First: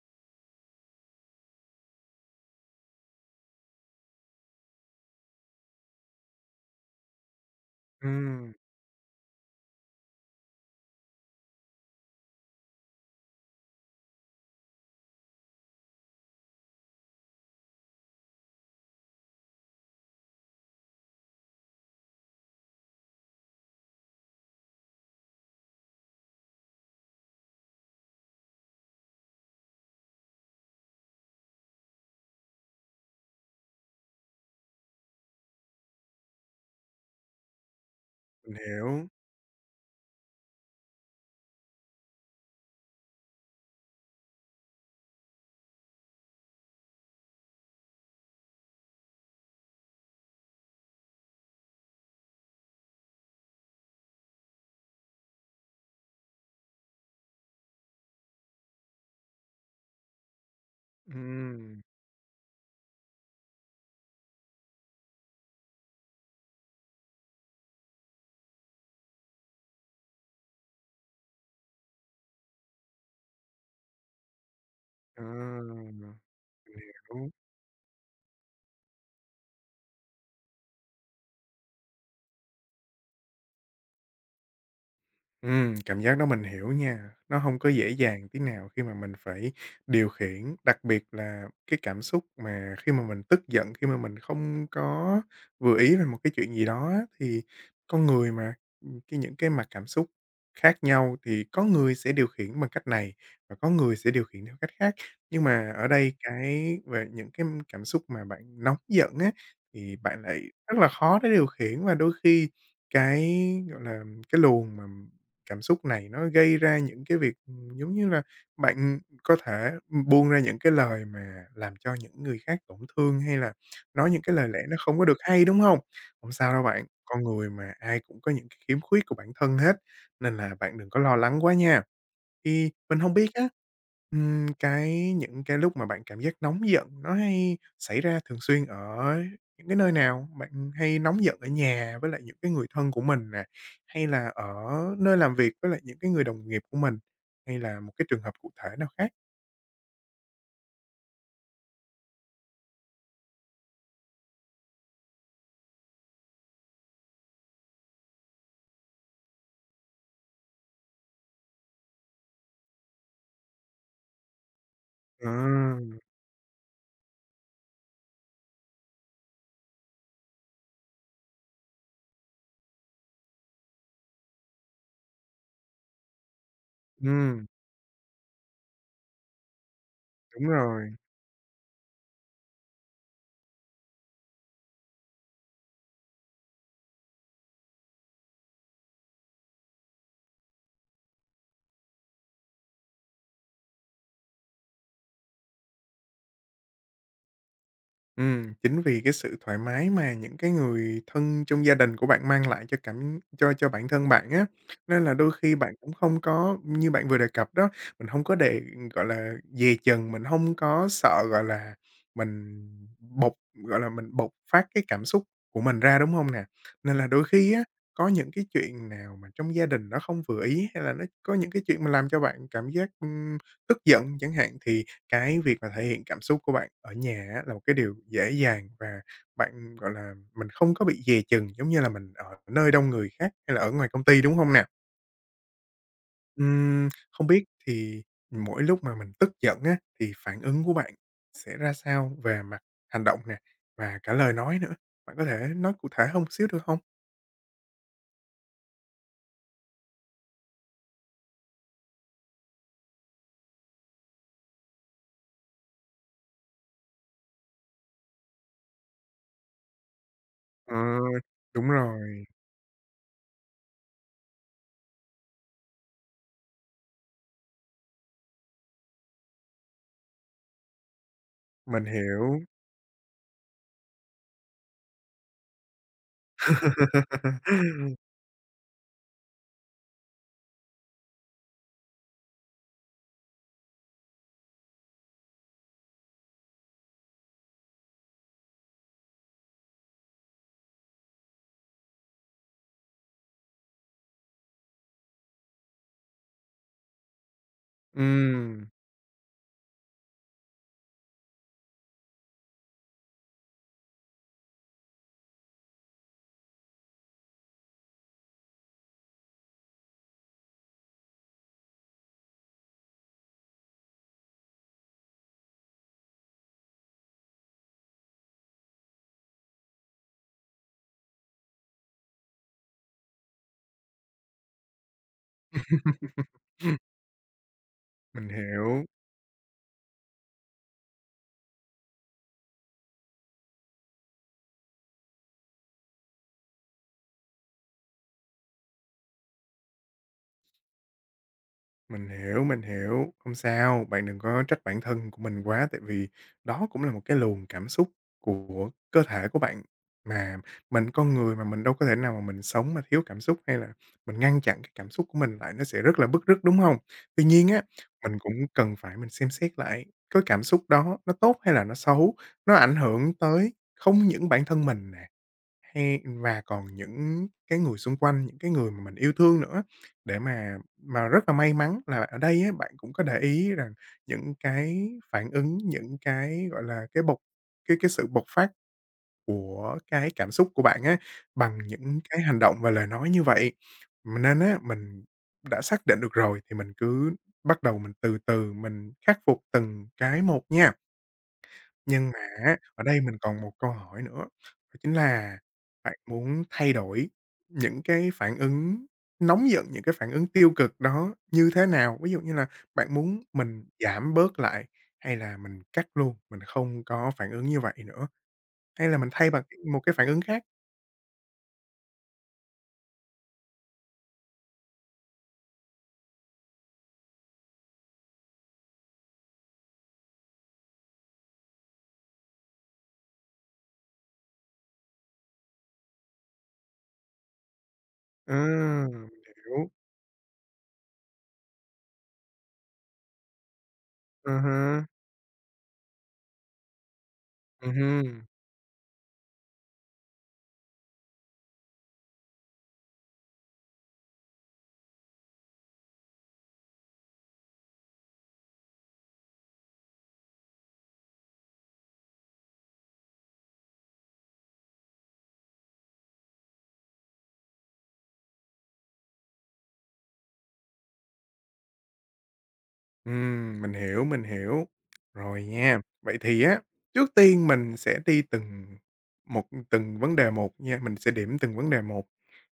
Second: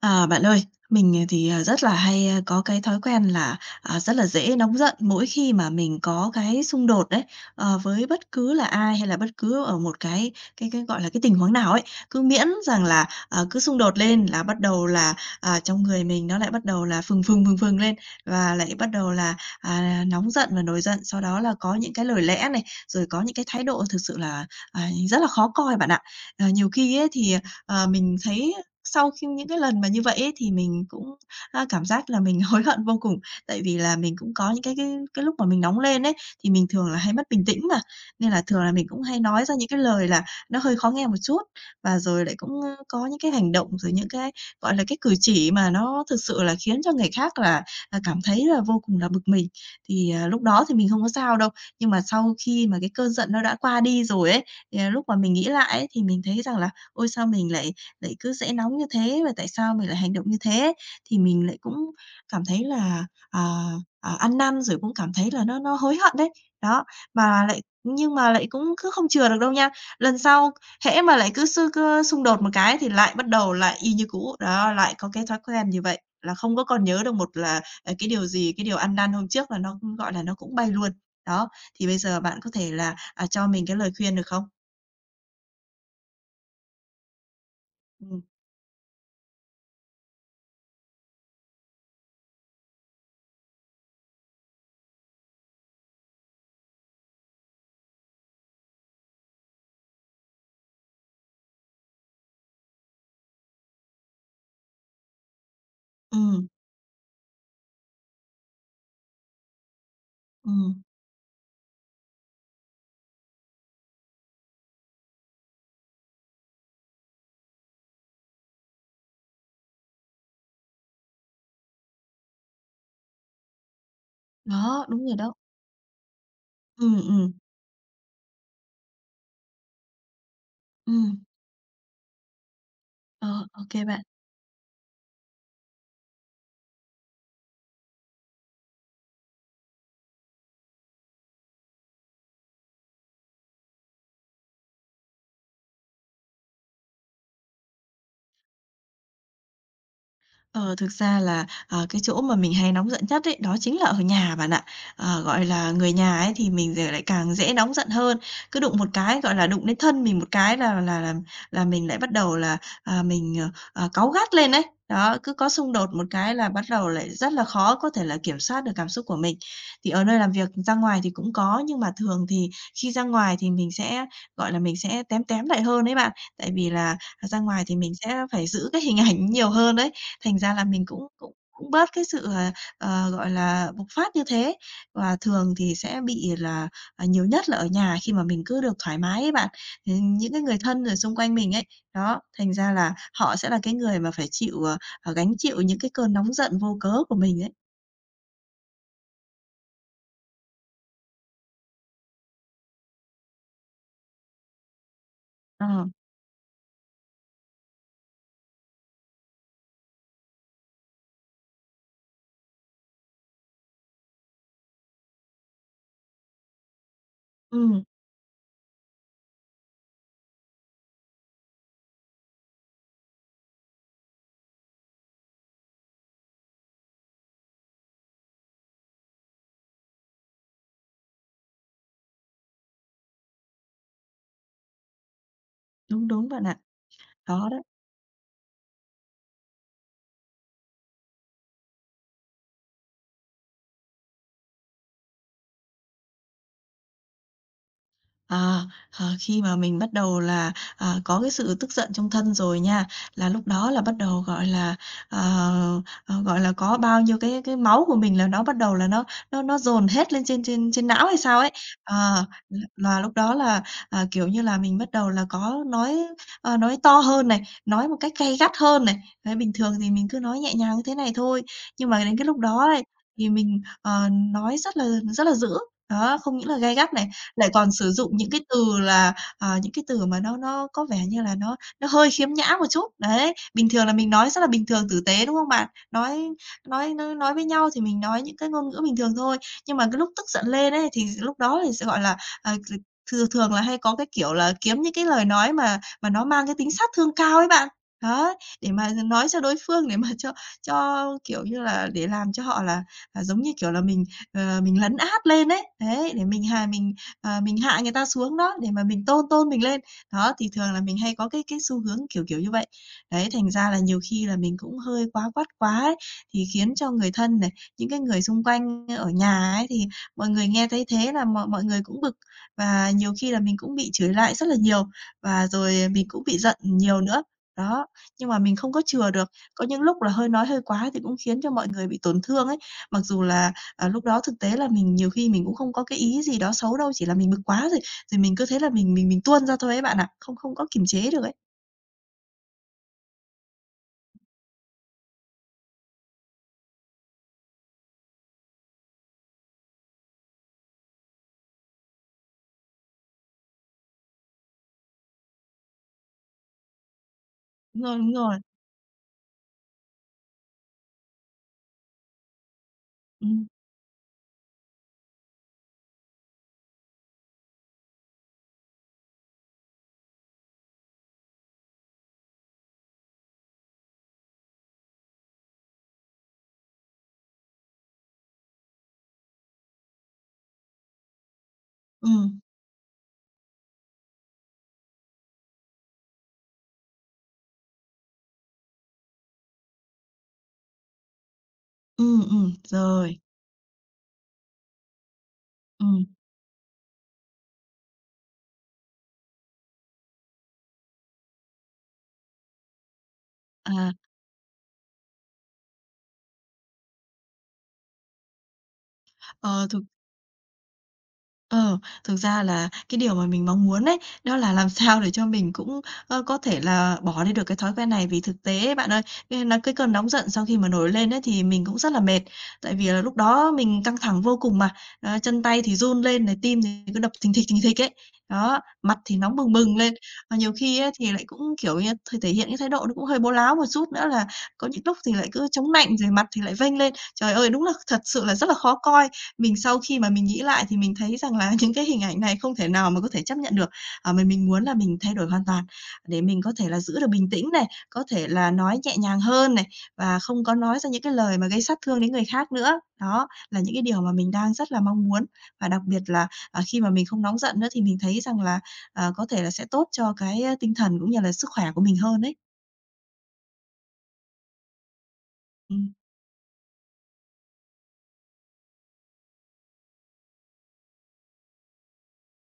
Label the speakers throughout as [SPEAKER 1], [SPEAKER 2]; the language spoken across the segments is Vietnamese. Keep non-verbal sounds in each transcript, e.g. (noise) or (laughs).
[SPEAKER 1] À, bạn ơi, mình, thì, rất là hay, có cái thói quen là, rất là dễ nóng giận mỗi khi mà mình có cái xung đột đấy, với bất cứ
[SPEAKER 2] Ừm,
[SPEAKER 1] là ai hay là bất cứ ở một cái, gọi là, cái tình huống nào ấy. Cứ miễn rằng là, cứ xung đột lên là bắt đầu là, trong người mình nó lại bắt đầu là phừng phừng, phừng phừng lên và lại bắt đầu là, nóng giận và nổi giận. Sau đó là có những cái lời lẽ này, rồi có những cái thái độ thực sự là, rất là khó coi bạn ạ. Nhiều khi ấy thì, mình thấy sau khi những cái lần mà như vậy ấy, thì mình cũng, cảm giác là mình (laughs) hối hận vô cùng, tại vì là mình cũng có những cái lúc mà mình nóng lên ấy, thì mình thường là hay mất bình tĩnh mà, nên là
[SPEAKER 2] mình
[SPEAKER 1] thường là mình cũng
[SPEAKER 2] hiểu.
[SPEAKER 1] hay nói ra những cái lời là nó hơi khó nghe một chút, và rồi lại cũng, có những cái hành động, rồi những cái, gọi là, cái cử chỉ mà nó thực sự là khiến cho người khác là cảm thấy là vô cùng là bực mình. Thì, lúc đó thì mình không có sao đâu, nhưng mà sau khi mà cái cơn giận nó đã qua đi rồi ấy, thì, lúc mà mình nghĩ lại ấy, thì mình thấy rằng là "Ôi, sao mình lại cứ dễ nóng như thế và tại sao mình lại hành động như thế?" Thì mình lại
[SPEAKER 2] Ừm,
[SPEAKER 1] cũng cảm thấy là, ăn năn rồi cũng cảm thấy là nó hối hận đấy. Đó, mà lại nhưng mà lại cũng cứ không chừa được đâu nha. Lần sau hễ mà lại cứ xung đột một cái thì lại bắt đầu lại y như cũ, đó, lại có
[SPEAKER 2] à,
[SPEAKER 1] cái thói quen như vậy,
[SPEAKER 2] mình
[SPEAKER 1] là không có còn nhớ được một
[SPEAKER 2] hiểu.
[SPEAKER 1] là, cái điều gì, cái điều ăn năn hôm trước là nó, cũng gọi là, nó cũng bay luôn. Đó, thì bây giờ bạn có thể là, cho mình cái lời khuyên được không?
[SPEAKER 2] Cảm giác đó mình hiểu nha. Nó không có dễ
[SPEAKER 1] Ừ,
[SPEAKER 2] dàng tí nào khi mà mình phải điều khiển, đặc biệt là cái cảm xúc mà khi mà mình tức giận, khi mà mình không có vừa ý về một cái chuyện gì đó á, thì con người mà, cái những cái mặt cảm xúc khác nhau thì có người sẽ điều khiển bằng cách này và có người sẽ điều khiển theo cách khác. Nhưng mà ở đây
[SPEAKER 1] ừ,
[SPEAKER 2] cái về những cái cảm xúc mà bạn nóng giận á, thì bạn lại rất
[SPEAKER 1] ừm,
[SPEAKER 2] là khó để điều khiển và đôi khi cái, gọi là, cái luồng mà cảm xúc này nó gây ra những cái việc, giống như là, bạn có thể, buông ra những cái lời mà làm cho những người khác tổn thương, hay là nói những cái lời lẽ nó
[SPEAKER 1] đó,
[SPEAKER 2] không có
[SPEAKER 1] đúng rồi
[SPEAKER 2] được
[SPEAKER 1] đó.
[SPEAKER 2] hay, đúng không? Không sao đâu bạn,
[SPEAKER 1] Ừm,
[SPEAKER 2] con
[SPEAKER 1] ừm,
[SPEAKER 2] người mà, ai cũng có những cái khiếm khuyết của bản thân hết, nên là bạn đừng có lo
[SPEAKER 1] ừm.
[SPEAKER 2] lắng quá nha. Thì mình không biết
[SPEAKER 1] Ờ,
[SPEAKER 2] á,
[SPEAKER 1] ô kê bạn.
[SPEAKER 2] cái những cái lúc mà bạn cảm giác nóng giận nó hay xảy ra thường xuyên ở những cái nơi nào? Bạn hay nóng giận ở nhà với lại những cái người thân của mình nè, hay là ở nơi làm việc với lại những cái người đồng nghiệp của mình? Hay là một cái trường hợp cụ thể nào khác?
[SPEAKER 1] Ờ, thực ra là, cái chỗ mà mình hay nóng giận nhất ấy, đó chính là ở nhà bạn ạ. Gọi là, người nhà ấy thì mình giờ lại càng dễ nóng giận hơn, cứ đụng một cái, gọi là, đụng đến thân mình một cái là mình lại bắt đầu là, mình, cáu gắt lên ấy. Đó, cứ có xung
[SPEAKER 2] À,
[SPEAKER 1] đột một cái là bắt đầu lại rất là khó có thể là kiểm soát được cảm xúc của mình. Thì ở nơi làm việc ra ngoài thì cũng có, nhưng mà thường thì khi ra ngoài thì mình sẽ, gọi là, mình sẽ tém tém lại hơn ấy bạn. Tại vì là, thật ra
[SPEAKER 2] ừm,
[SPEAKER 1] ngoài thì mình sẽ phải giữ cái hình ảnh (laughs) nhiều hơn đấy, thành
[SPEAKER 2] đúng
[SPEAKER 1] ra là mình
[SPEAKER 2] rồi.
[SPEAKER 1] cũng cũng cũng bớt cái sự, gọi là, bộc phát như thế. Và thường thì sẽ bị là, nhiều nhất là ở nhà khi mà mình cứ được thoải mái ấy bạn, thì những cái người thân rồi xung quanh mình ấy, đó, thành ra là họ sẽ là cái người mà phải chịu, gánh chịu những cái cơn nóng giận vô cớ của mình ấy.
[SPEAKER 2] Chính vì cái sự thoải mái mà những cái người thân trong gia đình của bạn mang lại cho cảm cho bản thân bạn á, nên là đôi khi bạn
[SPEAKER 1] Ờ,
[SPEAKER 2] cũng không có như bạn vừa đề cập đó, mình hông có gọi là, dè chừng, mình hông có sợ, gọi là, mình bộc gọi là, mình bộc phát cái cảm xúc của mình ra, đúng hông nè? Nên là đôi khi á,
[SPEAKER 1] ừm,
[SPEAKER 2] có những cái chuyện nào mà trong gia đình nó không vừa ý hay là nó có những cái chuyện mà làm cho bạn cảm giác, tức giận chẳng hạn thì cái việc mà thể hiện cảm xúc của bạn ở nhà á là một cái điều dễ dàng và bạn, gọi là, mình không có bị dè chừng giống như là mình ở nơi đông người khác hay là ở ngoài công ty, đúng không nè?
[SPEAKER 1] đúng, đúng bạn ạ,
[SPEAKER 2] Không biết
[SPEAKER 1] đó đó.
[SPEAKER 2] thì mỗi lúc mà mình tức giận á, thì phản ứng của bạn sẽ ra sao về mặt hành động nè, và cả lời nói nữa? Bạn có thể nói cụ thể hơn một xíu được không?
[SPEAKER 1] À, khi mà mình bắt đầu là, có cái sự tức giận trong thân rồi nha, là lúc đó là bắt đầu, gọi là, ờ, gọi là, có bao nhiêu cái máu của mình là nó bắt đầu là nó dồn hết lên trên trên
[SPEAKER 2] Ờ,
[SPEAKER 1] trên não hay sao ấy.
[SPEAKER 2] đúng
[SPEAKER 1] Ờ,
[SPEAKER 2] rồi,
[SPEAKER 1] là lúc đó là, kiểu như là, mình bắt đầu là có nói, nói to hơn này, nói một cách gay gắt hơn này. Đấy, bình thường thì mình cứ nói nhẹ nhàng như thế này thôi,
[SPEAKER 2] mình
[SPEAKER 1] nhưng mà đến cái lúc
[SPEAKER 2] hiểu.
[SPEAKER 1] đó ấy, thì mình, nói rất là dữ, đó, không những là gay gắt này, lại còn sử
[SPEAKER 2] (laughs)
[SPEAKER 1] dụng những cái từ là, những cái từ mà nó có vẻ như là nó hơi khiếm nhã một chút. Đấy, bình thường là mình nói rất là bình thường, tử tế, đúng không bạn? Nói với nhau thì mình nói những cái ngôn ngữ bình thường thôi, nhưng mà cái lúc tức giận lên ấy, thì lúc đó thì sẽ, gọi là, thường thường là hay có cái kiểu là kiếm những cái lời nói mà nó mang cái tính sát thương cao ấy bạn. Đó,
[SPEAKER 2] Ừm,
[SPEAKER 1] để mà nói cho đối phương để mà cho, kiểu như là, để làm cho họ là, giống như kiểu là, mình, mình lấn át lên ấy. Đấy, để mình hà mình Ờ, mình hạ người ta xuống đó, để mà mình tôn tôn mình lên. Đó, thì thường là mình hay có cái xu hướng kiểu kiểu như vậy. Đấy, thành ra là nhiều khi là mình cũng hơi quá quát quá ấy, thì khiến cho người thân này, những cái người xung quanh ở nhà ấy, thì mọi người nghe thấy thế là mọi mọi người cũng bực. Và nhiều khi là mình cũng bị chửi lại rất là nhiều, và rồi mình cũng
[SPEAKER 2] (laughs)
[SPEAKER 1] bị giận nhiều nữa. Đó, nhưng
[SPEAKER 2] mình
[SPEAKER 1] mà mình không có
[SPEAKER 2] hiểu.
[SPEAKER 1] chừa được. Có những lúc là hơi nói hơi quá thì cũng khiến cho mọi người bị tổn thương ấy. Mặc dù là Ờ, lúc đó thực tế là mình nhiều khi mình cũng không có cái ý gì đó xấu đâu, chỉ là mình bực quá rồi, rồi mình cứ thế là mình tuôn ra thôi ấy bạn ạ, không không có kiềm chế được ấy.
[SPEAKER 2] Mình hiểu, mình hiểu, không sao, bạn đừng có trách bản thân của mình quá, tại vì đó cũng là một cái luồng cảm xúc của cơ thể của bạn. Mà mình con người mà, mình đâu có thể nào mà mình sống mà thiếu cảm xúc, hay là mình ngăn chặn cái cảm xúc của mình lại, nó sẽ rất là bứt rứt, đúng không? Tuy nhiên á,
[SPEAKER 1] Đúng rồi, đúng
[SPEAKER 2] mình
[SPEAKER 1] rồi.
[SPEAKER 2] cũng cần phải mình xem xét lại cái cảm xúc đó nó tốt hay là nó xấu, nó ảnh hưởng
[SPEAKER 1] Ừm,
[SPEAKER 2] tới không những bản thân mình nè, hay và còn những cái người xung quanh, những cái người mà mình yêu thương nữa, để mà rất là may mắn là ở đây á, bạn cũng có để ý rằng những cái phản ứng, những cái, gọi là, cái sự bộc phát của cái cảm xúc của bạn á, bằng những cái hành
[SPEAKER 1] ừm,
[SPEAKER 2] động và lời nói như vậy. Mình đã xác định được rồi thì mình cứ bắt đầu mình từ từ mình khắc phục từng cái một nha. Nhưng mà á, ở đây mình
[SPEAKER 1] rồi,
[SPEAKER 2] còn một câu hỏi nữa, đó chính là bạn
[SPEAKER 1] ừm.
[SPEAKER 2] muốn thay đổi những cái phản ứng nóng giận, những cái phản ứng tiêu cực đó như thế nào? Ví dụ như là bạn muốn mình
[SPEAKER 1] à,
[SPEAKER 2] giảm bớt lại, hay là mình cắt luôn, mình không có phản ứng như vậy nữa, hay là mình thay bằng
[SPEAKER 1] ờ,
[SPEAKER 2] một
[SPEAKER 1] thực
[SPEAKER 2] cái phản ứng khác?
[SPEAKER 1] Ờ, thực ra là cái điều mà mình mong muốn đấy đó là làm (laughs) sao để cho mình cũng, có thể là bỏ đi được cái thói quen này. Vì thực tế ấy bạn ơi, cái cơn nóng giận sau khi mà nổi lên ấy thì mình cũng rất là mệt, tại vì là lúc đó mình căng thẳng vô cùng mà, đó, chân tay thì run lên này, tim thì cứ đập thình thịch ấy.
[SPEAKER 2] Ờ,
[SPEAKER 1] Đó, mặt
[SPEAKER 2] mình
[SPEAKER 1] thì nóng bừng
[SPEAKER 2] hiểu.
[SPEAKER 1] bừng lên, và nhiều khi ấy thì lại cũng, kiểu như, thể hiện cái thái độ nó cũng hơi bố láo một chút nữa là
[SPEAKER 2] À
[SPEAKER 1] có những
[SPEAKER 2] há,
[SPEAKER 1] lúc thì lại cứ chống nạnh, rồi mặt thì lại vênh lên. Trời ơi, đúng là thật sự
[SPEAKER 2] hưm.
[SPEAKER 1] là rất là khó coi. Mình sau khi mà mình nghĩ lại thì mình thấy rằng là (laughs) những cái hình ảnh này không thể nào mà có thể chấp nhận được. À, mà mình muốn là mình thay đổi hoàn toàn để mình có thể là giữ được bình tĩnh này, có thể là nói nhẹ nhàng hơn này và không có nói ra những cái lời mà gây sát thương đến người khác nữa. Đó là những cái điều mà mình đang rất là mong muốn và đặc biệt là, khi mà mình không nóng giận nữa thì mình thấy rằng là, có thể là sẽ tốt cho cái, tinh thần cũng như là sức khỏe của mình hơn đấy.
[SPEAKER 2] Mình hiểu, mình hiểu. Rồi nha,
[SPEAKER 1] Ừm,
[SPEAKER 2] vậy thì á, trước tiên mình sẽ đi một từng vấn đề một nha, mình sẽ điểm từng vấn đề một.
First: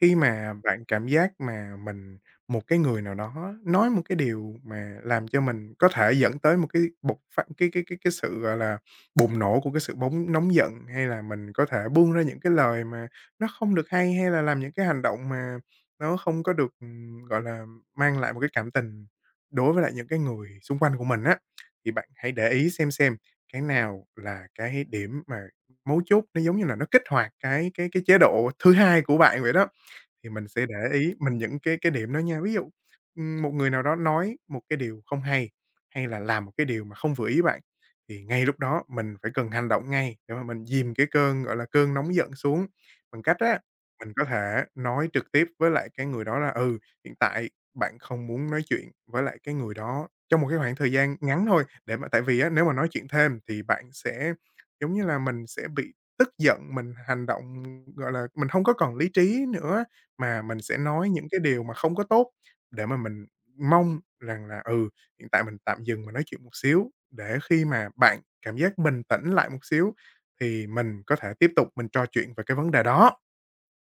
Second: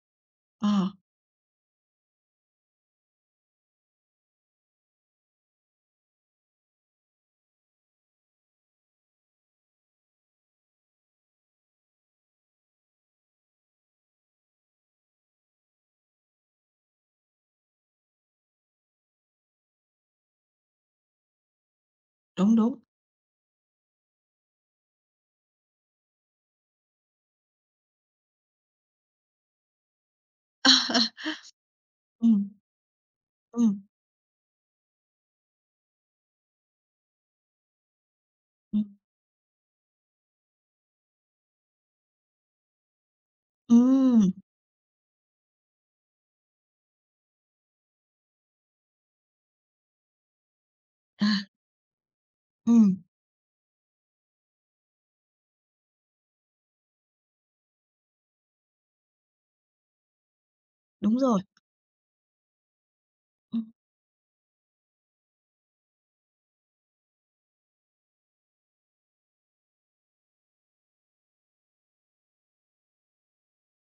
[SPEAKER 2] Khi mà bạn
[SPEAKER 1] ờ,
[SPEAKER 2] cảm giác mà mình một cái người nào đó nói một cái điều mà làm cho mình có thể dẫn tới một cái bộc phát cái sự, gọi là, bùng nổ của cái sự bóng nóng giận, hay là mình có thể buông ra những cái lời mà nó không được hay, hay là làm những cái hành động mà nó không có được, gọi là, mang lại một cái cảm tình đối với lại những cái người xung quanh của mình á, thì bạn hãy để
[SPEAKER 1] đúng,
[SPEAKER 2] ý
[SPEAKER 1] đúng.
[SPEAKER 2] xem cái nào là cái điểm mà mấu chốt, nó giống như là nó kích hoạt cái chế độ thứ hai của bạn vậy đó. Thì mình sẽ để ý mình những cái điểm đó
[SPEAKER 1] Ừ.
[SPEAKER 2] nha. Ví dụ, một
[SPEAKER 1] Ừ.
[SPEAKER 2] người nào đó nói một cái điều không hay, hay là làm một cái điều mà không vừa ý bạn, thì ngay lúc
[SPEAKER 1] Ừ.
[SPEAKER 2] đó mình phải cần hành động ngay để mà mình dìm cái cơn, gọi là, cơn nóng giận xuống. Bằng cách á, mình có
[SPEAKER 1] Ừm,
[SPEAKER 2] thể nói trực tiếp với lại cái người đó là "Ừ, hiện tại bạn không muốn nói chuyện với lại cái người đó trong một cái khoảng thời gian
[SPEAKER 1] à,
[SPEAKER 2] ngắn thôi." Để mà tại vì á, nếu mà nói
[SPEAKER 1] ừm,
[SPEAKER 2] chuyện thêm thì bạn sẽ giống như là mình sẽ bị tức giận, mình hành động, gọi là, mình không có còn lý trí nữa mà mình sẽ nói
[SPEAKER 1] đúng
[SPEAKER 2] những cái
[SPEAKER 1] rồi,
[SPEAKER 2] điều mà không có tốt để mà mình
[SPEAKER 1] ừm.
[SPEAKER 2] mong rằng là, hiện tại mình tạm dừng mình nói chuyện một xíu, để khi mà bạn cảm giác bình tĩnh lại một xíu thì mình có thể tiếp tục mình trò chuyện về cái vấn đề đó.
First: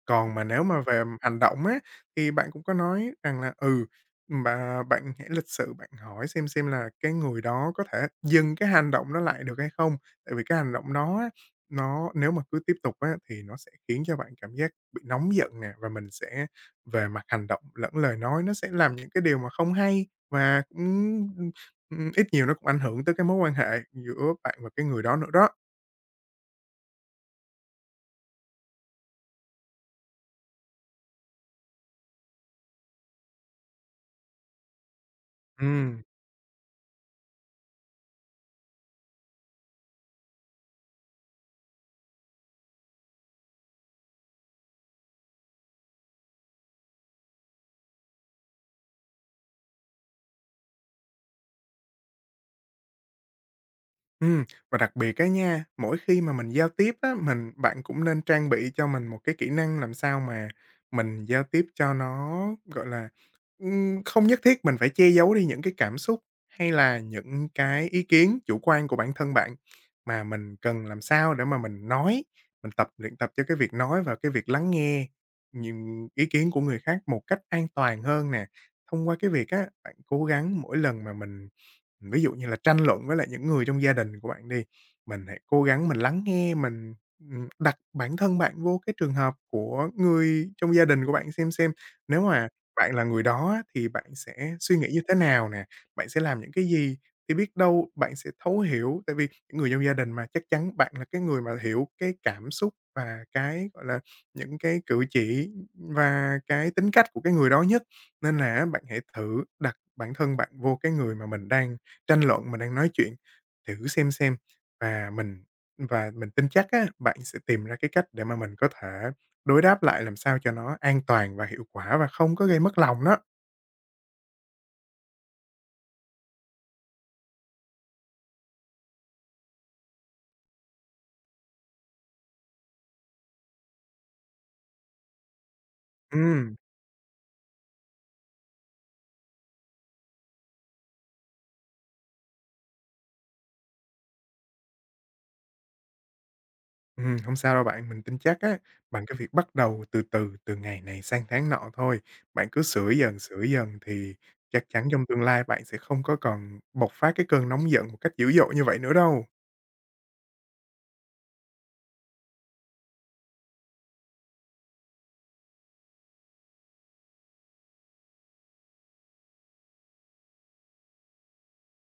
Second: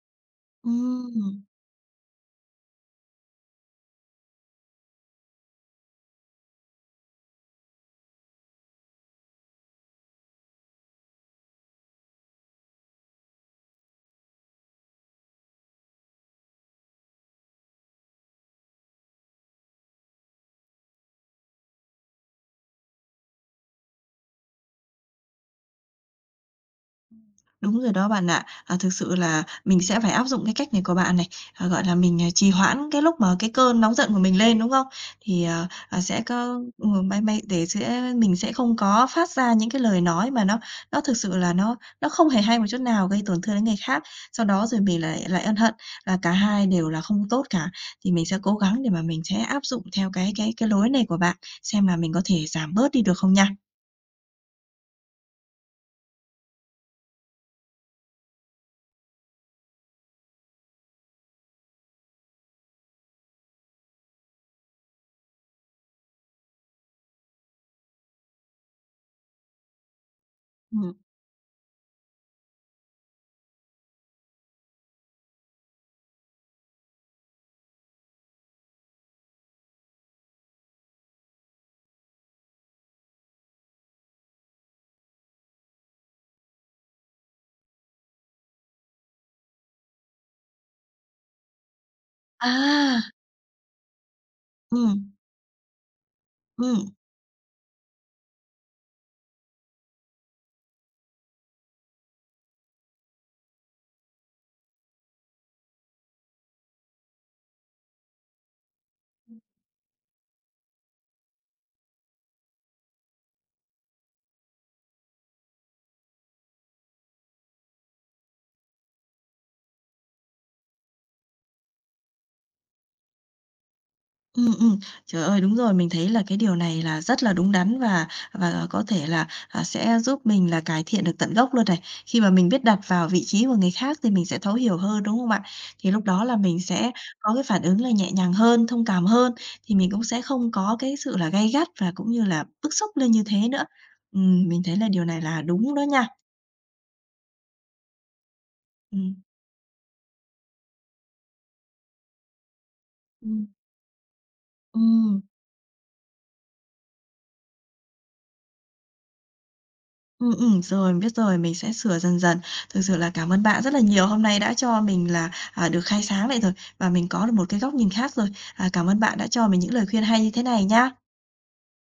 [SPEAKER 2] Còn mà nếu mà về hành
[SPEAKER 1] Ừm,
[SPEAKER 2] động á, thì bạn cũng có nói rằng là, mà bạn hãy lịch sự, bạn hỏi xem là cái người đó có thể dừng cái hành động đó lại được hay không? Tại vì cái hành động đó á, nó nếu mà cứ tiếp tục á, thì nó sẽ khiến cho bạn cảm giác bị nóng giận nè, và mình sẽ về mặt hành động lẫn lời nói nó sẽ làm những cái điều mà không hay và cũng, ừm, ít nhiều nó cũng ảnh hưởng tới cái mối quan hệ giữa bạn và cái người đó nữa đó.
[SPEAKER 1] đúng rồi đó bạn ạ. À, thực sự là mình sẽ phải áp dụng cái cách này của bạn này, gọi là, mình, trì hoãn cái lúc mà cái cơn nóng giận của mình lên, đúng không? Thì,
[SPEAKER 2] Ừm.
[SPEAKER 1] sẽ có may để mình sẽ không có phát ra những cái lời nói mà nó thực sự là nó không hề hay một chút nào, gây tổn thương đến người khác, sau đó rồi mình lại lại ân hận, là cả hai đều là không tốt cả. Thì mình sẽ cố gắng để mà mình sẽ áp dụng theo cái lối này của bạn, xem là mình có thể giảm bớt đi được không nha.
[SPEAKER 2] Ừm, và đặc biệt cái nha, mỗi khi mà mình giao tiếp á, mình bạn cũng nên trang bị cho mình một cái kỹ năng làm sao mà mình giao tiếp cho nó, gọi là, không nhất thiết mình phải che giấu đi những cái cảm xúc hay là những cái ý kiến chủ quan của bản thân bạn, mà mình cần
[SPEAKER 1] Ừm.
[SPEAKER 2] làm sao để mà mình nói, mình luyện tập cho cái việc nói và cái việc lắng nghe những ý kiến của người khác một cách an toàn hơn nè. Thông qua cái việc á, bạn cố gắng mỗi lần mà mình. Ví dụ như là tranh luận với lại những người trong gia đình của bạn đi, mình hãy cố gắng mình lắng nghe, đặt bản thân bạn vô cái trường hợp của người trong gia đình của bạn xem nếu mà bạn là
[SPEAKER 1] À,
[SPEAKER 2] người đó á, thì bạn sẽ suy nghĩ như
[SPEAKER 1] ừm,
[SPEAKER 2] thế nào nè, bạn sẽ làm những cái
[SPEAKER 1] ừm.
[SPEAKER 2] gì, thì biết đâu bạn sẽ thấu hiểu. Tại vì những người trong gia đình mà, chắc chắn bạn là cái người mà hiểu cái cảm xúc và cái, gọi là, những cái cử chỉ và cái tính cách của cái người đó nhất, nên là bạn hãy thử đặt bản thân bạn vô cái người mà mình đang tranh luận, mình đang nói chuyện, thử xem và mình và mình tin chắc á, bạn sẽ tìm ra cái cách để mà mình có thể đối đáp lại làm sao cho nó an toàn và hiệu quả và không có gây mất lòng đó.
[SPEAKER 1] Ừm, ừm. Trời ơi, đúng rồi, mình thấy là cái điều này là rất là đúng đắn và có thể là, sẽ giúp mình là cải thiện được tận gốc luôn này. Khi mà mình biết đặt vào vị trí của người khác thì mình sẽ thấu hiểu hơn, đúng không bạn? Thì lúc đó là
[SPEAKER 2] Ừm,
[SPEAKER 1] mình sẽ có cái phản ứng là nhẹ nhàng hơn, thông cảm hơn, thì mình cũng sẽ không có cái sự là gay gắt và cũng như là bức xúc lên như thế nữa. Mình thấy là điều này là đúng đó nha.
[SPEAKER 2] Hông sao đâu bạn, mình tin chắc á, bằng
[SPEAKER 1] Ừm.
[SPEAKER 2] cái việc bắt đầu từ từ, từ ngày này sang tháng nọ thôi, bạn cứ sửa
[SPEAKER 1] Ừm.
[SPEAKER 2] dần thì chắc chắn trong
[SPEAKER 1] Ừm.
[SPEAKER 2] tương lai bạn sẽ không có còn bộc phát cái cơn nóng giận một cách dữ dội như vậy nữa đâu.
[SPEAKER 1] Ừ, rồi, mình biết rồi, mình sẽ sửa dần dần. Thực sự là cảm ơn bạn rất là nhiều, hôm nay đã cho mình là, được khai sáng lại rồi, và mình có được một cái góc nhìn khác rồi. À, cảm ơn bạn đã cho mình những lời khuyên hay như thế này nhá.